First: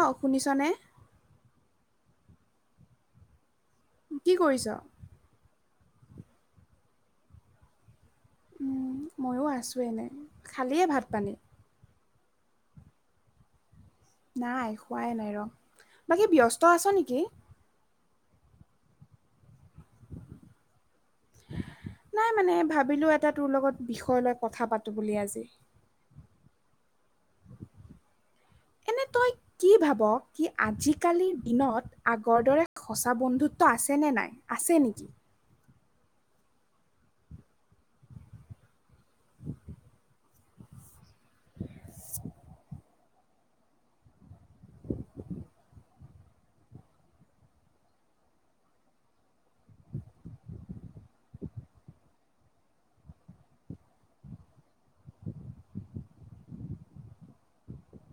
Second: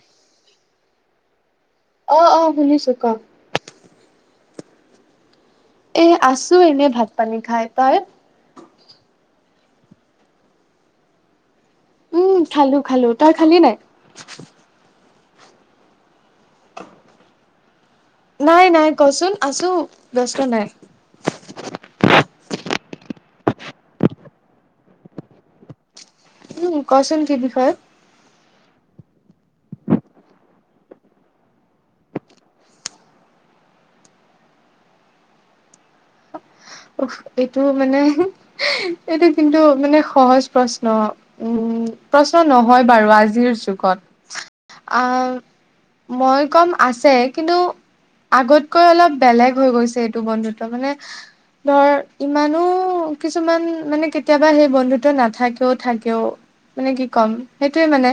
অ, শুনিছনে? অহ, অহ শুনিছো ক? কি কৰিছ? এ, আছো এনে ভাত পানী খাই। তই? ময়ো আছোঁ এনেই। খালিয়ে ভাত পানী? উম, খালো খালো। তই খালি নাই? নাই, খোৱাই নাই ৰ। বাকী ব্যস্ত আছ নেকি? নাই, নাই কচোন আছো। ব্যস্ত নাই নাই মানে ভাবিলো এটা তোৰ লগত বিষয় লৈ কথা পাতো বুলি আজি। উ কচোন কি বিষয়ত। এনে। তই কি ভাব কি আজিকালিৰ দিনত আগৰ দৰে সঁচা বন্ধুত্ব আছে নে না ই আছে নেকি উফ এইটো মানে এইটো কিন্তু মানে সহজ প্ৰশ্ন। উম প্ৰশ্ন নহয় বাৰু আজিৰ যুগত আহ মই কম আছে কিন্তু আগতকৈ অলপ বেলেগ হৈ গৈছে এইটো বন্ধুত্ব মানে। ধৰ ইমানো কিছুমান মানে কেতিয়াবা সেই বন্ধুত্ব নাথাকেও থাকেও। মানে কি ক'ম সেইটোয়ে মানে।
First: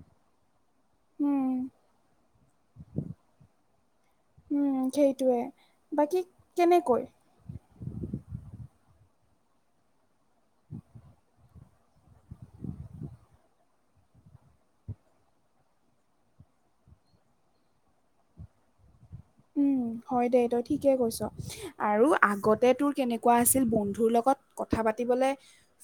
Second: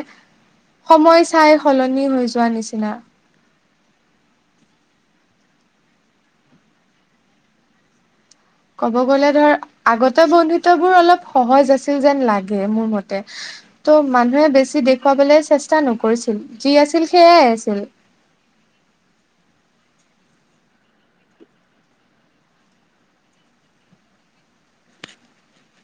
সময় উম, চাই সলনি হৈ যোৱা নিচিনা। উম, বাকী কেনেকৈ। ক'ব গ'লে ধৰ আগতে বন্ধুত্ব বোৰ অলপ সহজ আছিল যেন লাগে মোৰ মতে। ত' মানুহে বেছি দেখুৱাবলৈ চেষ্টা নকৰিছিল যি আছিল সেয়াই আছিল। [inaudible] উম। হয় দে এইটো কৈছ আৰু আগতে তোৰ কেনেকোৱা আছিল বন্ধু লগত কথা পাতিবলৈ। লে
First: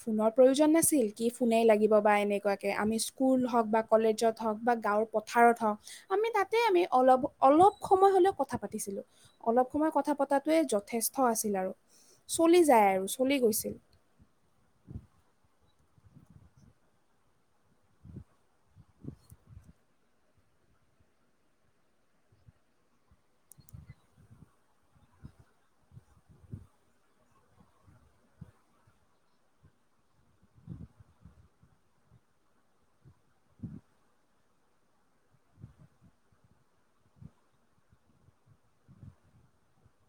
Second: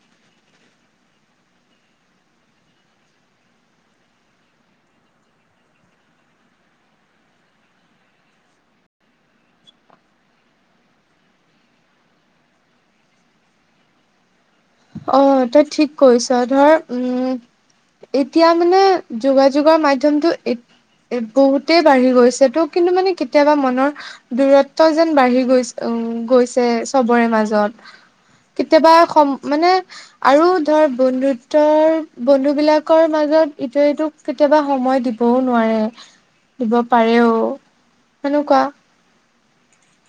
ফোনৰ প্ৰয়োজন নাছিল কি ফোনেই লাগিব বা এনেকুৱাকে আমি স্কুল হওক বা কলেজত হওঁক বা গাঁৱৰ পথাৰত হওঁক আমি তাতে আমি অলপ অলপ সময় হ'লেও কথা পাতিছিলো, অলপ সময় কথা পতাতোৱে যথেষ্ট আছিল আৰু। চলি যায় আৰু চলি গৈছিল। অ তই ঠিক কৈছ ধৰ উম। এতিয়া মানে যোগাযোগৰ মাধ্যমটো এ বহুতেই বাঢ়ি গৈছে তো কিন্তু মানে কেতিয়াবা মনৰ, দূৰত্ব যেন বাঢ়ি গৈছে। উম গৈছে চবৰে মাজত, কেতিয়াবা স মানে আৰু ধৰ বন্ধুত্বৰ বন্ধু বিলাকৰ মাজত ইটো ইটো। কেতিয়াবা সময় দিবও, নোৱাৰে দিব পাৰেও সেনেকোৱা।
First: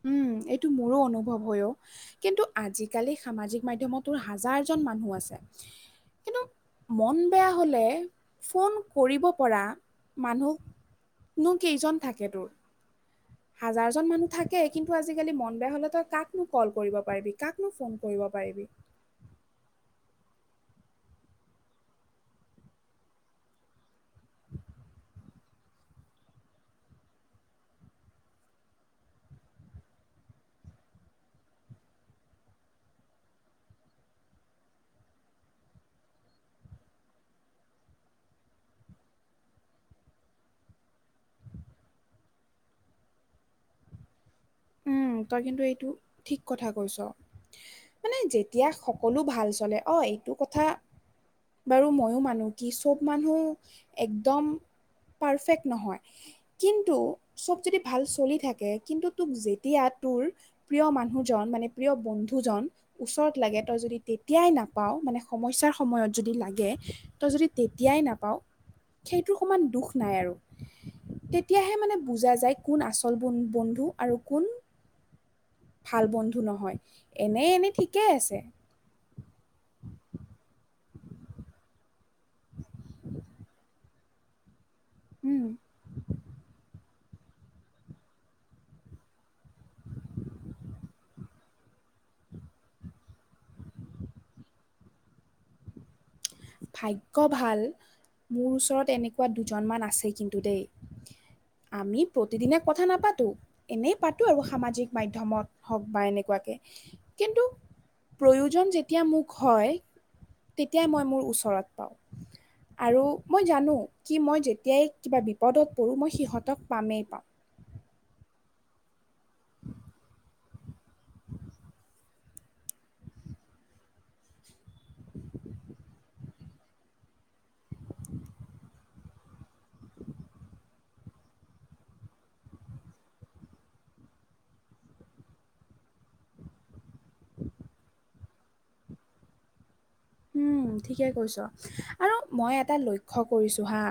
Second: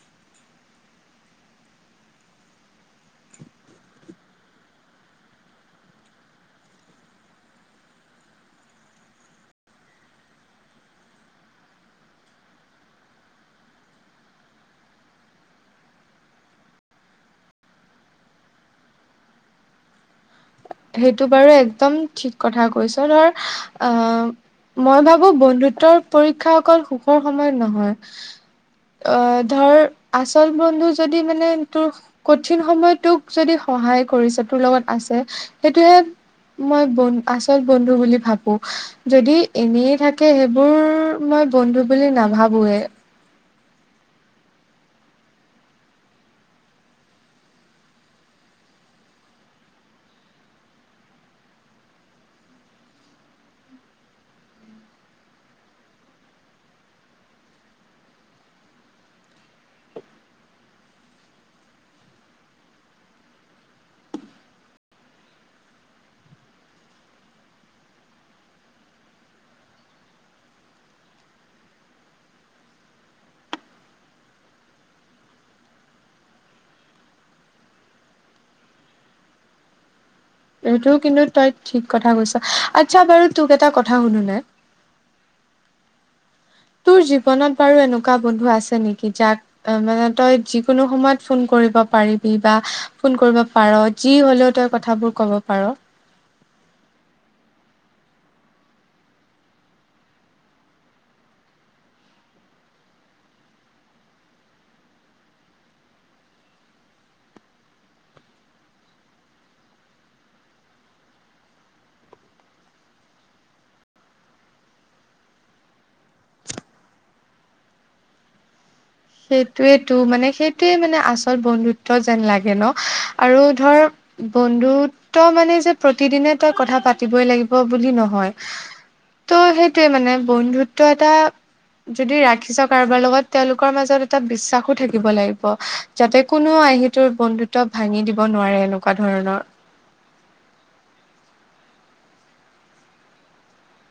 উম এইটো মোৰো অনুভৱ হয় অ, কিন্তু আজিকালি সামাজিক মাধয়মতো হাজাৰজন মানুহ আছে। কিন্তু মন নো কেইজন থাকে তোৰ। হাজাৰজন মানুহ থাকে কিন্তু আজিকালি মন বেয়া হলে তই কাকনো কল কৰিব পাৰিবি কাকনো ফোন কৰিব পাৰিবি। পাৰিবি। সেইটো বাৰু একদম ঠিক কথা কৈছ ধৰ আহ মই ভাবো বন্ধুত্বৰ পৰীক্ষা অকল সুখৰ সময়ত নহয়। অ ধৰ সহায় কৰিছে তোৰ লগত আছে সেইটোয়ে। মই বন আচল বন্ধু বুলি ভাবো যদি এনেই থাকে সেইবোৰ মই মই বন্ধু বুলি নাভাবোৱে। তই কিন্তু এইটো ঠিক কথা কৈছ। মানে যেতিয়া সকলো ভাল চলে অ এইটো কথা। বাৰু ময়ো মানো কি চব মানুহ একদম পাৰফেক্ট নহয়, কিন্তু চব যদি ভাল চলি থাকে কিন্তু তোক যি তেতিয়া তোৰ প্ৰিয় মানুহজন মানে প্ৰিয় বন্ধুজন ওচৰত লাগে তই যদি তেতিয়াই নাপাও নাপাওঁ মানে সমস্যাৰ সময়ত যদি লাগে তই যদি তেতিয়াই নাপাওঁ। সেইটো সমান দুখ নাই আৰু। তেতিয়াহে মানে বুজা যায় কোন আচল বন্ধু আৰু কোন, ভাল বন্ধু নহয়, এনেই এনেই ঠিকেই আছে। উ। সেইটো কিন্তু তই ঠিক কথা কৈছ, আচ্ছা বাৰু তোক এটা কথা সুধুনে? উম। তোৰ জীৱনত বাৰু এনেকুৱা বন্ধু আছে নেকি, যাক মানে তই যিকোনো সময়ত ফোন কৰিব পাৰিবি, বা ফোন কৰিব পাৰ যি হলেও তই কথাবোৰ ক'ব পাৰ। [unintelligible] ভাগ্য ভাল, মোৰ ওচৰত এনেকুৱা দুজনমান আছে কিন্তু দেই। আমি প্ৰতিদিনে কথা নাপাতো, এনেই পাতো আৰু সামাজিক মাধ্যমত হওঁক বা এনেকুৱা কিন্তু প্ৰয়োজন যেতিয়া মোক হয়, তেতিয়াই মই মোৰ ওচ ঘৰত পাওঁ। আৰু মই জানো, কি মই যেতিয়াই কিবা বিপদত পৰোঁ মই সিহঁতক পামেই পাম। সেইটোৱেটো মানে সেইটোৱে মানে আচল বন্ধুত্ব যেন লাগে ন, আৰু ধৰ বন্ধুত্ব মানে যে প্ৰতিদিনে তই কথা পাতিবই লাগিব বুলি নহয়। ত' সেইটোৱে মানে বন্ধুত্ব এটা যদি ৰাখিছ কাৰোবাৰ লগত তেওঁলোক মাজত এটা বিশ্বাসো থাকিব লাগিব যাতে কোনো আহিটোৰ বন্ধুত্ব ভাঙি দিব নোৱাৰে। এনেকুৱা ধৰণৰ, উম। ঠিকে কৈছ আৰু মই এটা লক্ষ্য কৰিছোঁ হাঁ,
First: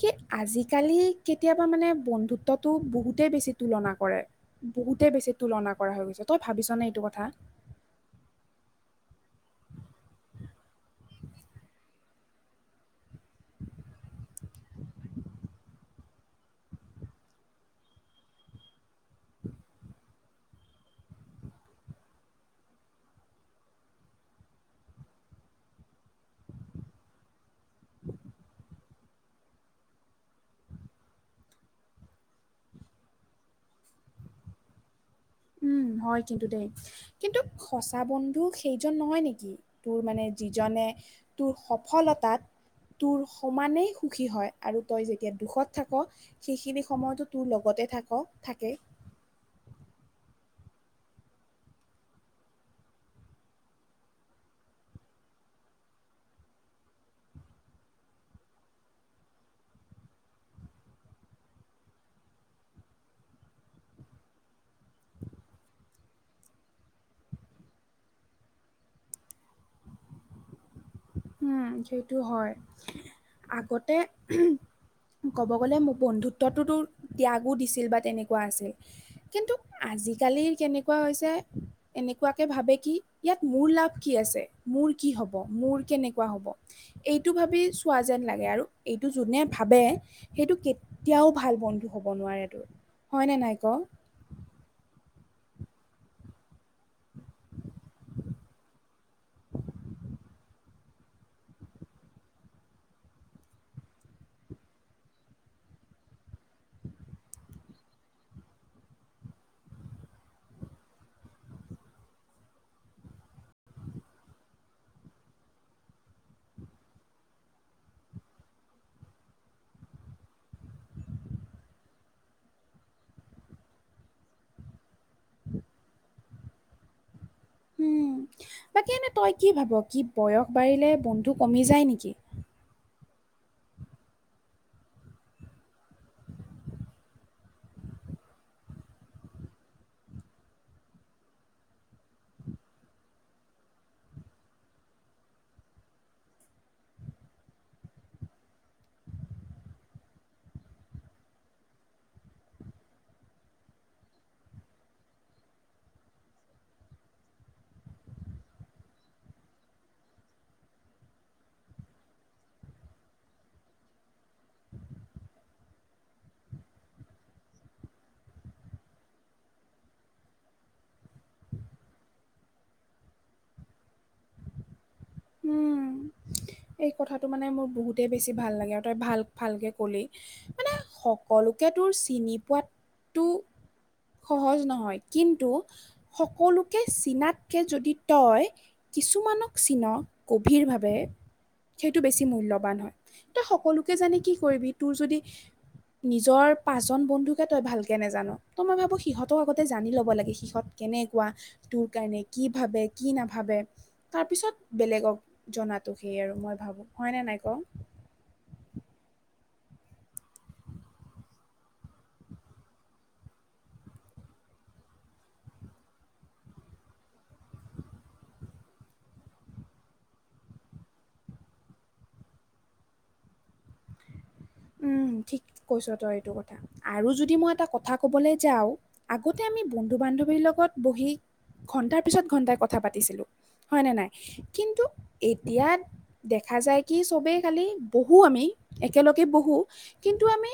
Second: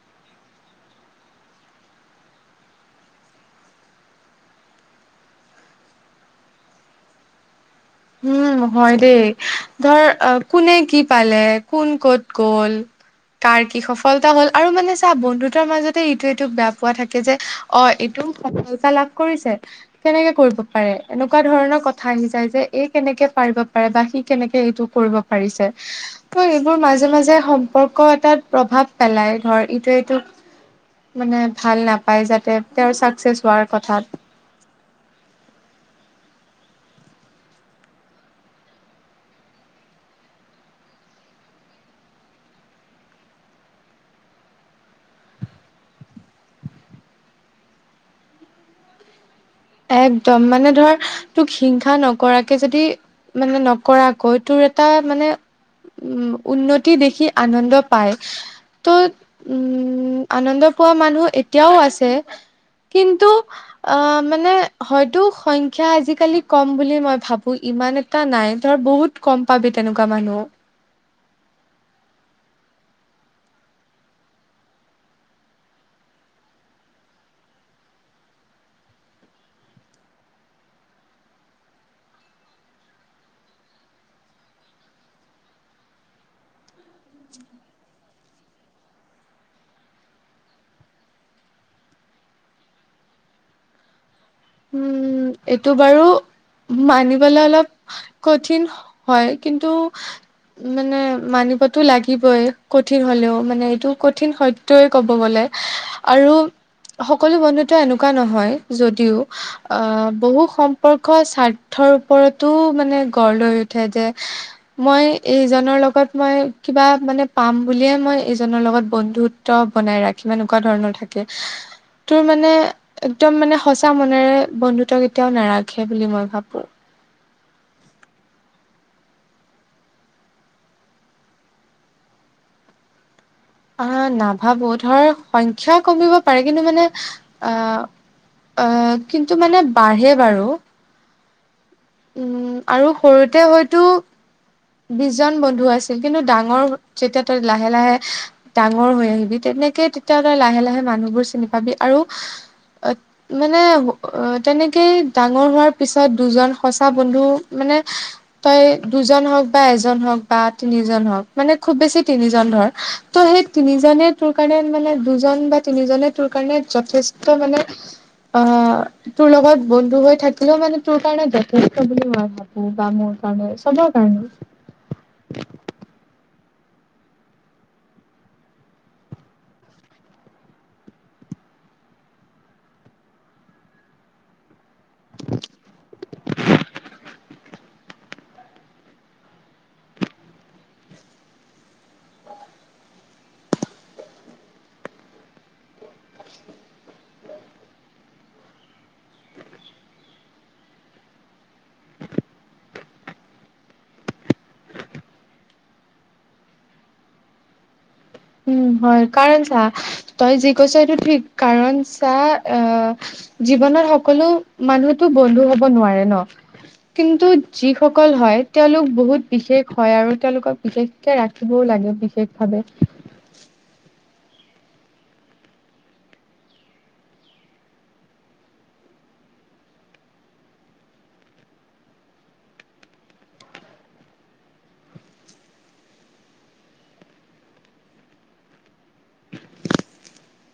কি আজিকালি কেতিয়াবা মানে বন্ধুত্বটো বহুতে বেছি তুলনা কৰে, বহুতে বেছি তুলনা কৰা হৈ গৈছে। ত তই ভাবিছ নে এইটো কথা? উম হয় দেই ধৰ কোনে কি পালে কোন কত গল। কাৰ কি সফলতা হ'ল। আৰু মানে চা বন্ধুতৰ মাজতে এইটো সিটো বেয়া পোৱা থাকে, যে অ', এইটো সফলতা লাভ কৰিছে। কেনেকে কৰিব পাৰে, এনেকুৱা ধৰণৰ কথা আহি যায় যে এই কেনেকে পাৰিব পাৰে বা সি কেনেকে এইটো কৰিব পাৰিছে, ত' এইবোৰ মাজে মাজে [unintelligible] সম্পৰ্ক এটাত প্ৰভাৱ পেলাই ধৰ ইটোৱে ইটোক মানে ভাল নাপায় যাতে তেওঁৰ ছাকচেছ হোৱাৰ কথাত। উম। হয় কিন্তু দেই, কিন্তু সঁচা বন্ধু সেইজন নহয় নেকি, তোৰ মানে যিজনে তোৰ সফলতাত তোৰ সমানেই সুখী হয় আৰু তই যেতিয়া দুখত থাক, সেইখিনি সময়তো তোৰ লগত তে থাক থাকে। একদম মানে ধৰ তোক হিংসা নকৰাকে যদি, মানে নকৰাকৈ তোৰ এটা মানে উম উন্নতি দেখি আনন্দ পায়। ত' উম, আনন্দ পোৱা মানুহ এতিয়াও আছে। কিন্তু অ মানে হয়তো সংখ্যা আজিকালি কম বুলি মই ভাবো, ইমান এটা নাই ধৰ বহুত কম পাবি তেনেকুৱা মানুহ। উম সেইটো হয়। আগতে ক'ব গলে মোক বন্ধুত্বটোতো ত্যাগো দিছিল বা তেনেকুৱা আছিল কিন্তু আ আজিকালি কেনেকুৱা হৈছে এনেকুৱাকে ভাবে কি, ইয়াত মোৰ লাভ কি আছে, মোৰ কি হব, মোৰ কেনে কোৱা হব, এইটো ভাবি ছোৱালী যেন লাগে আৰু এইটো যোনে ভাবে সেইটো কেতিয়াও ভাল বন্ধু হ'ব নোৱাৰে তোৰ। হয়নে নাই ক? উম এইটো বাৰু মানিবলৈ অলপ কঠিন হয়, কিন্তু মানে মানিবতো লাগিবই কঠিন হলেও, মানে এইটো কঠিন সত্যই ক'ব গলে। আৰু সকলো বন্ধুত্ব এনেকুৱা নহয়। যদিও আহ বহু সম্পৰ্ক স্বাৰ্থৰ ওপৰতো মানে গঢ় লৈ উঠে যে মই এইজনৰ লগত মই কিবা মানে পাম বুলিয়ে মই এইজনৰ লগত বন্ধু ত বনাই ৰাখ এনেকুৱা ধৰণৰ থাকে, তোৰ মানে একদম মানে সঁচা ম নেৰে বন্ধুত্ব কেতিয়াও নাৰাখে বুলি মই ভাবো। হুম। বাকী এনে তই কি ভাব, কি বয়স বাঢ়িলে বন্ধু কমি যায় নেকি? আ নাভাবো ধৰ সংখ্যা কমিব পাৰে কিন্তু মানে আ আ কিন্তু মানে বাঢ়ে বাৰু। উম আৰু সৰুতে হয়তো বিশ জন বন্ধু আছিল কিন্তু ডাঙৰ যেতিয়া তই লাহে লাহে ডাঙৰ হৈ আহিবি তে নেকে তেতিয়া তই লাহে লাহে মানুহবোৰ চিনি পাবি আৰু অ মানে অ তেনেকেই ডাঙৰ হোৱাৰ পিছত দুজন সঁচা বন্ধু মান নে তই দুজন হওক বা এজন হওক বা তিনিজন হওক মানে খুব বেছি তিনিজন ধৰ, ত' সেই তিনিজনে তোৰ কাৰণে মানে দুজন বা তিনিজনে তোৰ কাৰণে যথেষ্ট মানে অ তোৰ লগত বন্ধু হৈ থাকিলেও মানে তোৰ কাৰণে যথেষ্ট বুলি মই ভাবো বা মোৰ কাৰণে চবৰ কাৰণে। উম এই কথাটো মানে মোৰ বহুতে বেছি ভাল লাগে আৰু তই ভাল ভালকে কলি, মানে সকলোকে তোৰ চিনি পোৱাটো সহজ নহয়। কিন্তু সকলোকে চীনাত কে যদি তই কিছুমানক চিন গভীৰভাৱে সেইটো বেছি মূল্যবান হয়, তই সকলোকে জানি কি কৰিবি তোৰ যদি নিজৰ পাঁচজন বন্ধুকে তই ভালকে নাজান, ত মই ভাবো সিহঁতক আগতে জানি ল'ব লাগে সিহঁত কেনেকুৱা, তোৰ কাৰণে কি ভাবে কি নাভাবে, তাৰপিছত বেলেগক জনাতো সেই আৰু মই ভাবোঁ হয়নে নাই কওঁ? উম হয় কাৰণ চা তই যি কৈছ এইটো ঠিক কাৰণ চা অ জীৱনত সকলো মানুহতো বন্ধু হব নোৱাৰে ন। কিন্তু যিসকল হয়, তেওঁলোক বহুত বিশেষ হয় আৰু তেওঁলোকক বিশেষকে ৰাখিব লাগে বিশেষভাৱে। উম। ঠিক কৈছ তই এইটো কথা আৰু যদি মই এটা কথা কবলৈ যাও আগতে আমি বন্ধু বান ন্ধৱীৰ লগত বহি ঘন্টাৰ পিছত ঘন্টাই কথা পাতিছিলো। হয়নে নাই কিন্তু এতিয়া দেখা যায় কি চবেই খালি বহু আমি একেলগ গে বহোঁ কিন্তু আমি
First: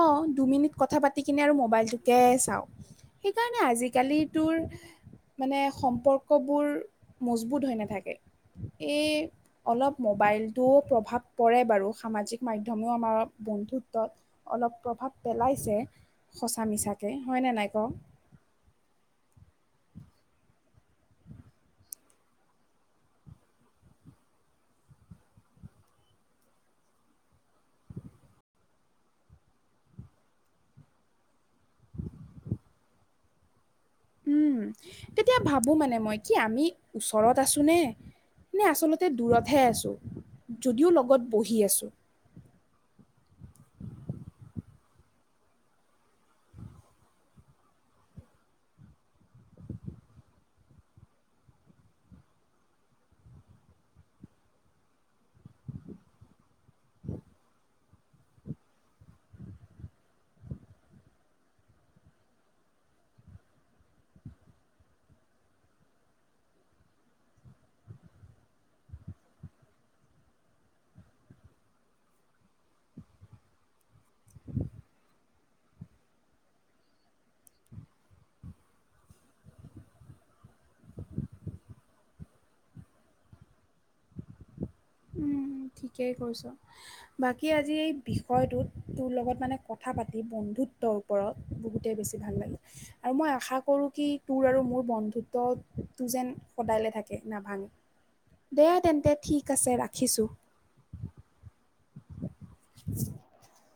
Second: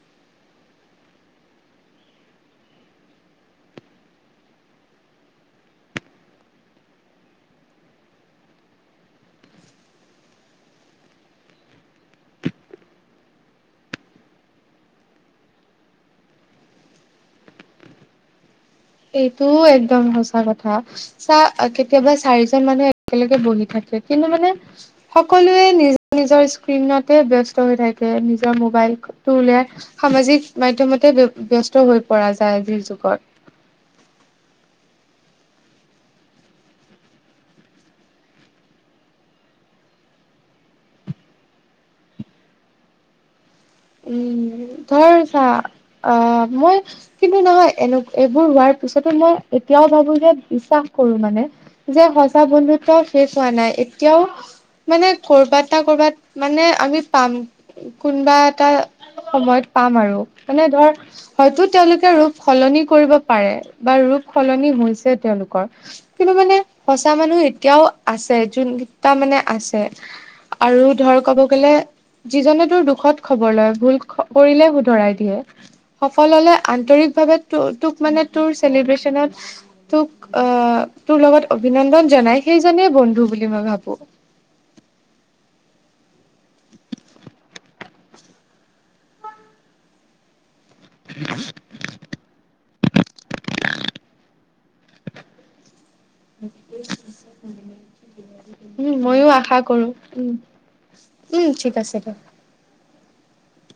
অ দুমিনিট কথা পাতি কিনে আৰু মোবাইলটোকে চাওঁ। সেইকাৰণে আজিকালি তোৰ। মানে সম্পৰ্কবোৰ মজবুত হৈ নাথাকে। এই অলপ মোবাইলটোও প্ৰভাৱ পৰে বাৰু সামাজিক মাধ্যম। মান আমাৰ বন্ধুত্ব অলপ প্ৰভাৱ পেলাইছে সঁচা মিছাকে হয়নে নাই? ক। এইটোও একদম সঁচা কথা চা কেতিয়াবা চাৰিজন মানুহ একেলগে বহি থাক- কে কিন্তু মানে সকলোৱে নিজ নিজৰ স্ক্ৰীণতে ব্যস্ত হৈ থাকে নিজৰ মোবাইল। উলিয়াই সামাজিক মাধ্যমতে ব্যস্ত হৈ পৰা যায় আজিৰ যুগত। উম তেতিয়া ভাবো মানে মই কি আমি ওচৰত আছো নে। নে আচলতে দূৰতহে আছোঁ যদিও লগত বহি আছোঁ। [unintelligible] উম। ধৰ চা অ মই কিন্তু নহয় এনে এইবোৰ হোৱাৰ পিছতো মই। এতিয়াও ভাবো যে বিশ্বাস কৰো মানে যে সঁচা বন্ধুত্ব শেষ হোৱা নাই এতিয়াও। মানে কৰবাত না কৰবাত মানে আমি পাম কোনবা এটা। সময়ত পাম আৰু মানে ধৰ হয়তো তেওঁলোকে ৰূপ সলনি কৰিব পাৰে বা ৰূপ সলনি হৈছে তেওঁলোকৰ কিন্তু মানে সঁচা মানুহ এতিয়াও আছে যোন তা আছে আৰু ধৰ ক'ব গলে যিজনে তোৰ দুখত খবৰ লয় ভুল কৰিলে শুধৰাই দিয়ে সফল হলে আন্তৰিক ভাৱে তোক মানে তোৰ চেলিভিছনত তোক অ তোৰ লগত অভিন্দন জনায় সেই জনেই বন্ধু। বুলি মই ভাবো। উম ঠিকেই কৈছ বাকী আজি এই বিষয়টোত তোৰ লগত মানে কথা পাতি বন্ধুত্ব ওপৰত বহুতেই বেছি ভাল লাগে আৰু মই আশা কৰোঁ কি তোৰ আৰু মোৰ বন্ধুত্ব তোৰ যেন সদায় লে থাকে নাভাঙে দে উম তেন্তে ময়ো ঠিক আশা আছে কৰো ৰাখিছোঁ। উম উম ঠিক আছে দে। [inaudible]